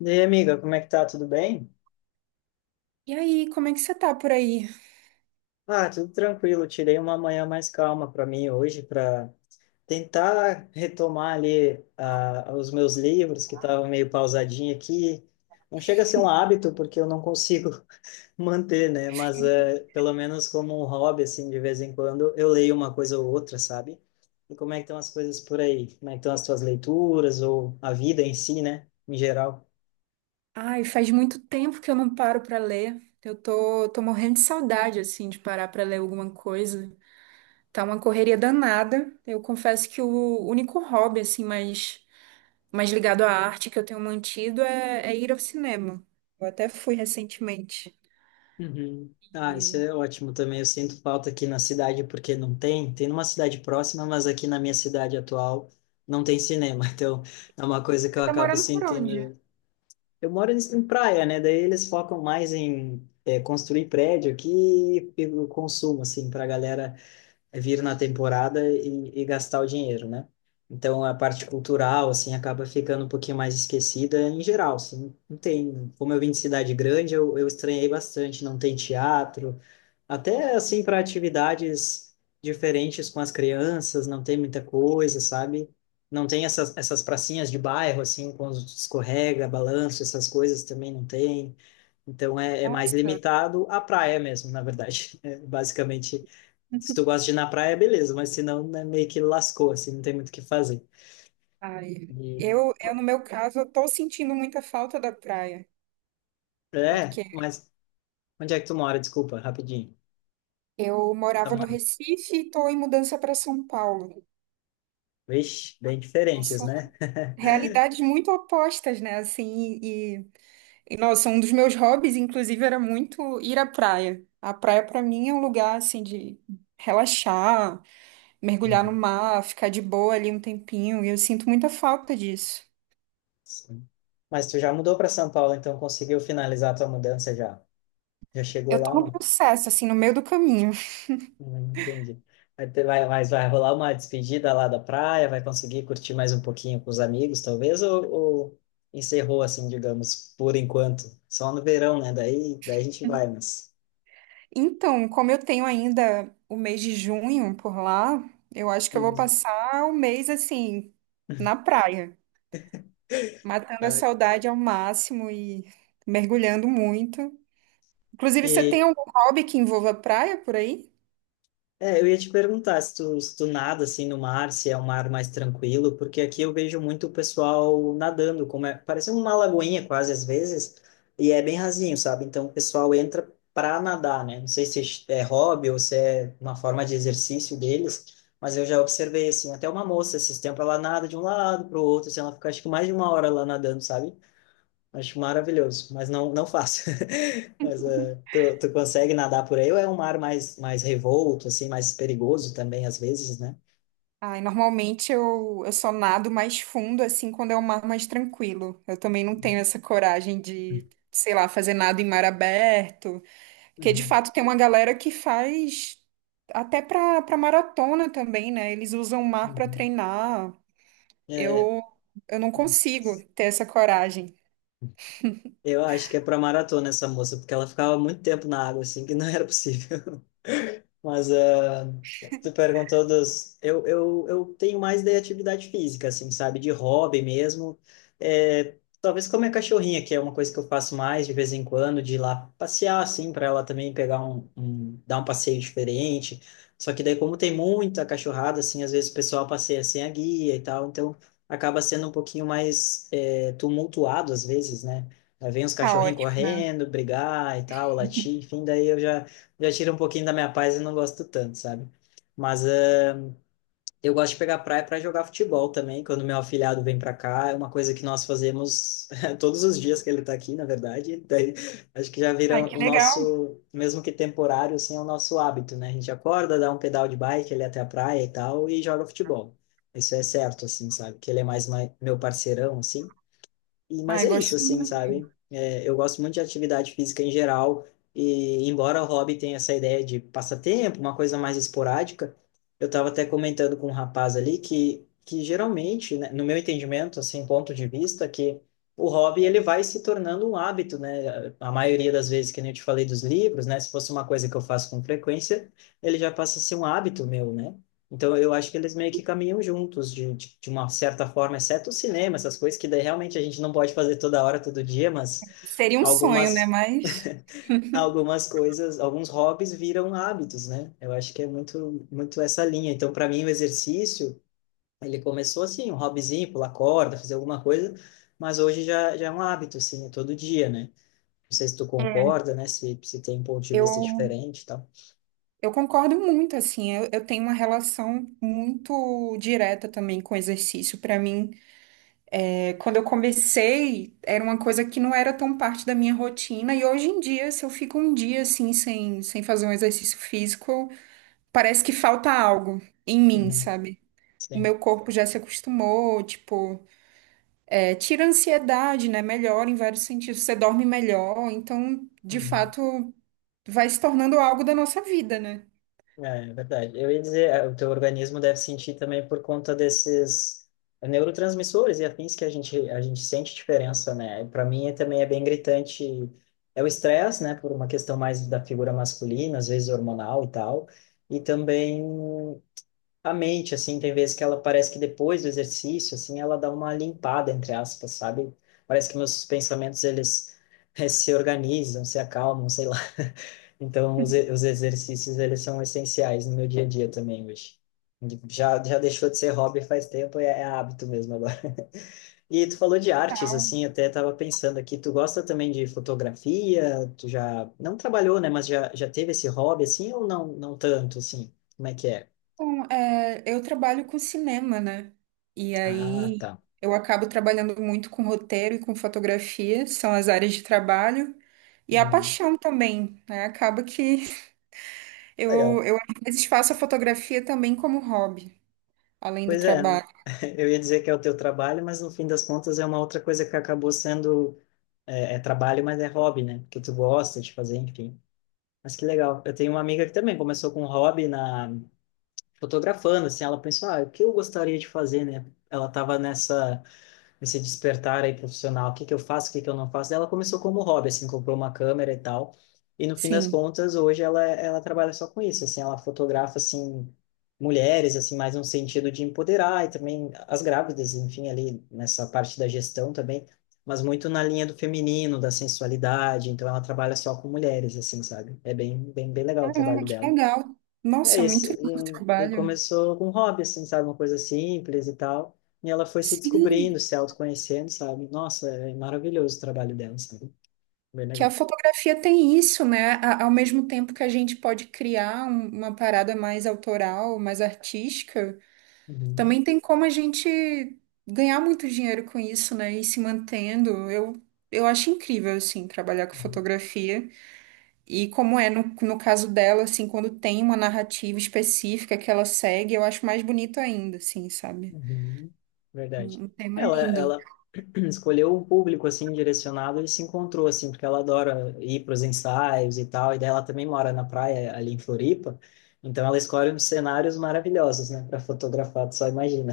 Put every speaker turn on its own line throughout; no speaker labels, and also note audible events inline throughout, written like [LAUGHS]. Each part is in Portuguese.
E aí, amiga, como é que tá? Tudo bem?
E aí, como é que você tá por aí?
Ah, tudo tranquilo. Tirei uma manhã mais calma para mim hoje para tentar retomar ali os meus livros que estavam meio pausadinho aqui. Não chega a ser um hábito porque eu não consigo [LAUGHS] manter, né? Mas pelo menos como um hobby assim, de vez em quando eu leio uma coisa ou outra, sabe? E como é que estão as coisas por aí? Como é que estão as tuas leituras ou a vida em si, né? Em geral.
Ai, faz muito tempo que eu não paro pra ler. Eu tô, morrendo de saudade, assim, de parar pra ler alguma coisa. Tá uma correria danada. Eu confesso que o único hobby, assim, mais ligado à arte que eu tenho mantido é ir ao cinema. Eu até fui recentemente.
Uhum. Ah,
E
isso
você
é ótimo também. Eu sinto falta aqui na cidade porque não tem. Tem numa cidade próxima, mas aqui na minha cidade atual não tem cinema. [LAUGHS] Então é uma coisa que eu
tá
acabo
morando por onde?
sentindo. Eu moro em praia, né? Daí eles focam mais em construir prédio aqui e o consumo, assim, para a galera é vir na temporada e gastar o dinheiro, né? Então a parte cultural assim acaba ficando um pouquinho mais esquecida em geral, assim, não tem, como eu vim de cidade grande, eu estranhei bastante, não tem teatro, até assim para atividades diferentes com as crianças, não tem muita coisa, sabe? Não tem essas pracinhas de bairro assim com os escorrega, balanço, essas coisas também não tem. Então é mais
Nossa,
limitado à praia mesmo, na verdade. [LAUGHS] É basicamente se tu gosta de ir na praia, beleza, mas se não, né, meio que lascou, assim, não tem muito o que fazer.
ai,
E-
eu no meu caso, eu tô sentindo muita falta da praia,
É,
porque
mas onde é que tu mora? Desculpa, rapidinho.
eu
Tu
morava no
mora...
Recife e tô em mudança para São Paulo.
Vixe, bem diferentes,
Nossa,
né? [LAUGHS]
realidades muito opostas, né? Assim, e nossa, um dos meus hobbies, inclusive, era muito ir à praia. A praia, pra mim, é um lugar assim de relaxar, mergulhar no
Uhum.
mar, ficar de boa ali um tempinho, e eu sinto muita falta disso.
Sim. Mas tu já mudou para São Paulo, então conseguiu finalizar a tua mudança já? Já chegou
Eu tô
lá,
no
não?
processo, assim, no meio do caminho.
Entendi. Mas vai rolar uma despedida lá da praia? Vai conseguir curtir mais um pouquinho com os amigos, talvez? Ou encerrou, assim, digamos, por enquanto? Só no verão, né? Daí a gente vai, mas...
Então, como eu tenho ainda o mês de junho por lá, eu acho que eu vou
Hum.
passar o mês assim na praia, matando a
Ah.
saudade ao máximo e mergulhando muito. Inclusive, você
E,
tem algum hobby que envolva praia por aí?
eu ia te perguntar se tu, se tu nada assim no mar, se é um mar mais tranquilo, porque aqui eu vejo muito o pessoal nadando, como é, parece uma lagoinha quase às vezes, e é bem rasinho, sabe? Então o pessoal entra para nadar, né? Não sei se é hobby ou se é uma forma de exercício deles, mas eu já observei assim, até uma moça esses tempos ela nada de um lado para o outro, assim, ela fica acho que mais de uma hora lá nadando, sabe? Acho maravilhoso, mas não, não faço. [LAUGHS] Mas tu, tu consegue nadar por aí ou é um mar mais, mais revolto, assim, mais perigoso também às vezes, né?
Ai, normalmente eu só nado mais fundo, assim, quando é um mar mais tranquilo. Eu também não tenho essa coragem de, sei lá, fazer nada em mar aberto. Porque, de
Uhum,
fato, tem uma galera que faz até pra maratona também, né? Eles usam o mar pra
uhum.
treinar.
É,
Eu, eu não consigo ter essa coragem.
eu acho que é para maratona essa moça, porque ela ficava muito tempo na água, assim, que não era possível. Mas tu perguntou dos. Eu tenho mais de atividade física, assim, sabe? De hobby mesmo. É, talvez comer cachorrinha, que é uma coisa que eu faço mais de vez em quando, de ir lá passear, assim, para ela também pegar dar um passeio diferente. Só que daí, como tem muita cachorrada, assim, às vezes o pessoal passeia sem a guia e tal, então acaba sendo um pouquinho mais tumultuado às vezes, né? Aí vem os
Tá
cachorrinhos
ótimo, né?
correndo, brigar e tal, latir, enfim, daí eu já tira um pouquinho da minha paz e não gosto tanto, sabe? Mas eu gosto de pegar praia para jogar futebol também, quando meu afilhado vem para cá, é uma coisa que nós fazemos [LAUGHS] todos os dias que ele tá aqui, na verdade. [LAUGHS] Daí, acho que já
Ai,
vira
que
o
legal.
nosso, mesmo que temporário, assim, é o nosso hábito, né? A gente acorda, dá um pedal de bike ali até a praia e tal, e joga futebol. Isso é certo, assim, sabe? Que ele é mais meu parceirão, assim. E, mas
Ai,
é isso,
gosto
assim,
muito.
sabe? É, eu gosto muito de atividade física em geral, e embora o hobby tenha essa ideia de passatempo, uma coisa mais esporádica, eu estava até comentando com um rapaz ali que geralmente, né, no meu entendimento, assim, ponto de vista, que o hobby ele vai se tornando um hábito, né? A maioria das vezes, que nem eu te falei dos livros, né? Se fosse uma coisa que eu faço com frequência, ele já passa a ser um hábito meu, né? Então, eu acho que eles meio que caminham juntos, de uma certa forma, exceto o cinema, essas coisas que daí realmente a gente não pode fazer toda hora, todo dia, mas
Seria um sonho, né?
algumas,
Mas...
[LAUGHS] algumas coisas, alguns hobbies viram hábitos, né? Eu acho que é muito essa linha. Então, para mim, o exercício, ele começou assim, um hobbyzinho, pular corda, fazer alguma coisa, mas hoje já é um hábito, assim, é todo dia, né? Não sei se tu
É.
concorda, né? Se tem um ponto de vista
Eu
diferente e tal.
Eu concordo muito, assim, eu tenho uma relação muito direta também com o exercício. Para mim, é, quando eu comecei, era uma coisa que não era tão parte da minha rotina, e hoje em dia, se eu fico um dia assim, sem fazer um exercício físico, parece que falta algo em mim,
Uhum,
sabe? O
sim.
meu corpo já se acostumou, tipo, é, tira a ansiedade, né? Melhora em vários sentidos, você dorme melhor, então, de
Uhum.
fato, vai se tornando algo da nossa vida, né?
É verdade. Eu ia dizer, é, o teu organismo deve sentir também por conta desses neurotransmissores e afins que a gente sente diferença, né? Para mim é, também é bem gritante. É o estresse, né? Por uma questão mais da figura masculina, às vezes hormonal e tal. E também a mente, assim, tem vezes que ela parece que depois do exercício, assim, ela dá uma limpada, entre aspas, sabe? Parece que meus pensamentos, eles se organizam, se acalmam, sei lá. [LAUGHS] Então, os exercícios, eles são essenciais no meu dia a dia também hoje. Já deixou de ser hobby faz tempo, é hábito mesmo agora. [LAUGHS] E tu falou de artes, assim, até tava pensando aqui, tu gosta também de fotografia? Tu já, não trabalhou, né, mas já teve esse hobby, assim, ou não, não tanto, assim? Como é que é?
Bom, é, eu trabalho com cinema, né? E
Ah,
aí
tá.
eu acabo trabalhando muito com roteiro e com fotografia, são as áreas de trabalho. E a
Uhum.
paixão também, né? Acaba que [LAUGHS] eu,
Legal.
eu às vezes faço a fotografia também como hobby, além do
Pois é, né?
trabalho.
[LAUGHS] Eu ia dizer que é o teu trabalho, mas no fim das contas é uma outra coisa que acabou sendo, é trabalho, mas é hobby, né? Que tu gosta de fazer, enfim. Mas que legal. Eu tenho uma amiga que também começou com um hobby na fotografando, assim, ela pensou, ah, o que eu gostaria de fazer, né? Ela tava nessa nesse despertar aí profissional, o que que eu faço, o que que eu não faço. Ela começou como hobby, assim, comprou uma câmera e tal. E no fim das
Sim.
contas, hoje ela trabalha só com isso, assim, ela fotografa assim mulheres, assim, mais no sentido de empoderar e também as grávidas, enfim, ali nessa parte da gestão também, mas muito na linha do feminino, da sensualidade, então ela trabalha só com mulheres, assim, sabe? É bem legal o trabalho
Caramba, que
dela.
legal.
É
Nossa, é
isso.
muito lindo o
E
trabalho.
começou com um hobby, assim, sabe? Uma coisa simples e tal. E ela foi se
Sim,
descobrindo, se autoconhecendo, sabe? Nossa, é maravilhoso o trabalho dela, sabe? Bem
que a
legal.
fotografia tem isso, né? Ao mesmo tempo que a gente pode criar uma parada mais autoral, mais artística.
Uhum,
Também tem como a gente ganhar muito dinheiro com isso, né? E se mantendo. Eu acho incrível, assim, trabalhar com
uhum,
fotografia. E como é no, no caso dela, assim, quando tem uma narrativa específica que ela segue, eu acho mais bonito ainda, assim, sabe?
uhum. Verdade.
Um tema
Ela,
lindo.
ela [CLEARS THROAT] escolheu um público, assim, direcionado e se encontrou, assim, porque ela adora ir para os ensaios e tal. E daí ela também mora na praia, ali em Floripa. Então ela escolhe uns cenários maravilhosos, né? Para fotografar, tu só imagina.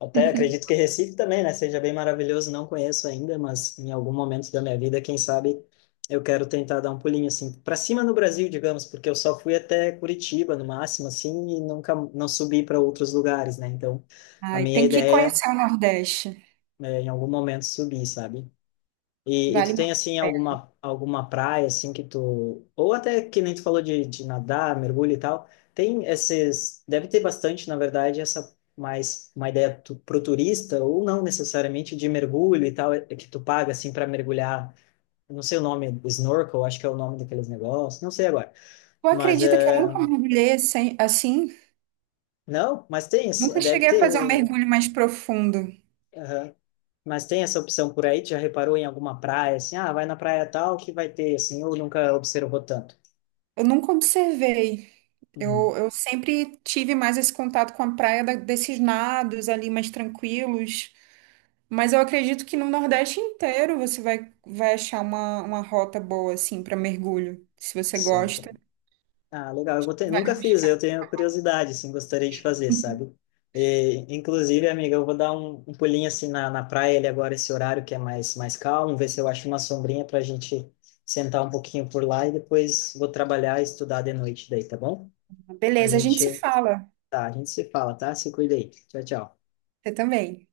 Até acredito
[LAUGHS]
que Recife também, né? Seja bem maravilhoso, não conheço ainda, mas em algum momento da minha vida, quem sabe, eu quero tentar dar um pulinho assim para cima no Brasil, digamos, porque eu só fui até Curitiba no máximo, assim, e nunca não subi para outros lugares, né? Então, a
Ai,
minha
tem que
ideia
conhecer o Nordeste.
é em algum momento subir, sabe? E tu
Vale
tem
muito.
assim alguma praia assim que tu ou até que nem tu falou de nadar, mergulho e tal. Tem esses, deve ter bastante, na verdade, essa mais uma ideia tu, pro turista ou não necessariamente de mergulho e tal, é que tu paga assim para mergulhar. Eu não sei o nome, snorkel, acho que é o nome daqueles negócios, não sei agora.
Tu
Mas
acredita que eu
eh,
nunca mergulhei assim?
não, mas tem,
Nunca
deve
cheguei a
ter,
fazer um mergulho mais profundo.
aham. Mas tem essa opção por aí, tu já reparou em alguma praia assim, ah, vai na praia tal que vai ter assim, ou nunca observou tanto.
Eu nunca observei.
Uhum.
Eu sempre tive mais esse contato com a praia desses nados ali mais tranquilos, mas eu acredito que no Nordeste inteiro você vai, vai achar uma rota boa assim para mergulho, se você
Sim.
gosta.
Ah, legal. Eu vou ter... Nunca
Vai.
fiz, eu tenho curiosidade, assim, gostaria de fazer, sabe? E, inclusive, amiga, eu vou dar um pulinho, assim, na praia ali agora, esse horário que é mais, mais calmo, ver se eu acho uma sombrinha para a gente sentar um pouquinho por lá e depois vou trabalhar e estudar de noite daí, tá bom? A
Beleza, a gente se
gente,
fala.
tá, a gente se fala, tá? Se cuida aí. Tchau, tchau.
Você também.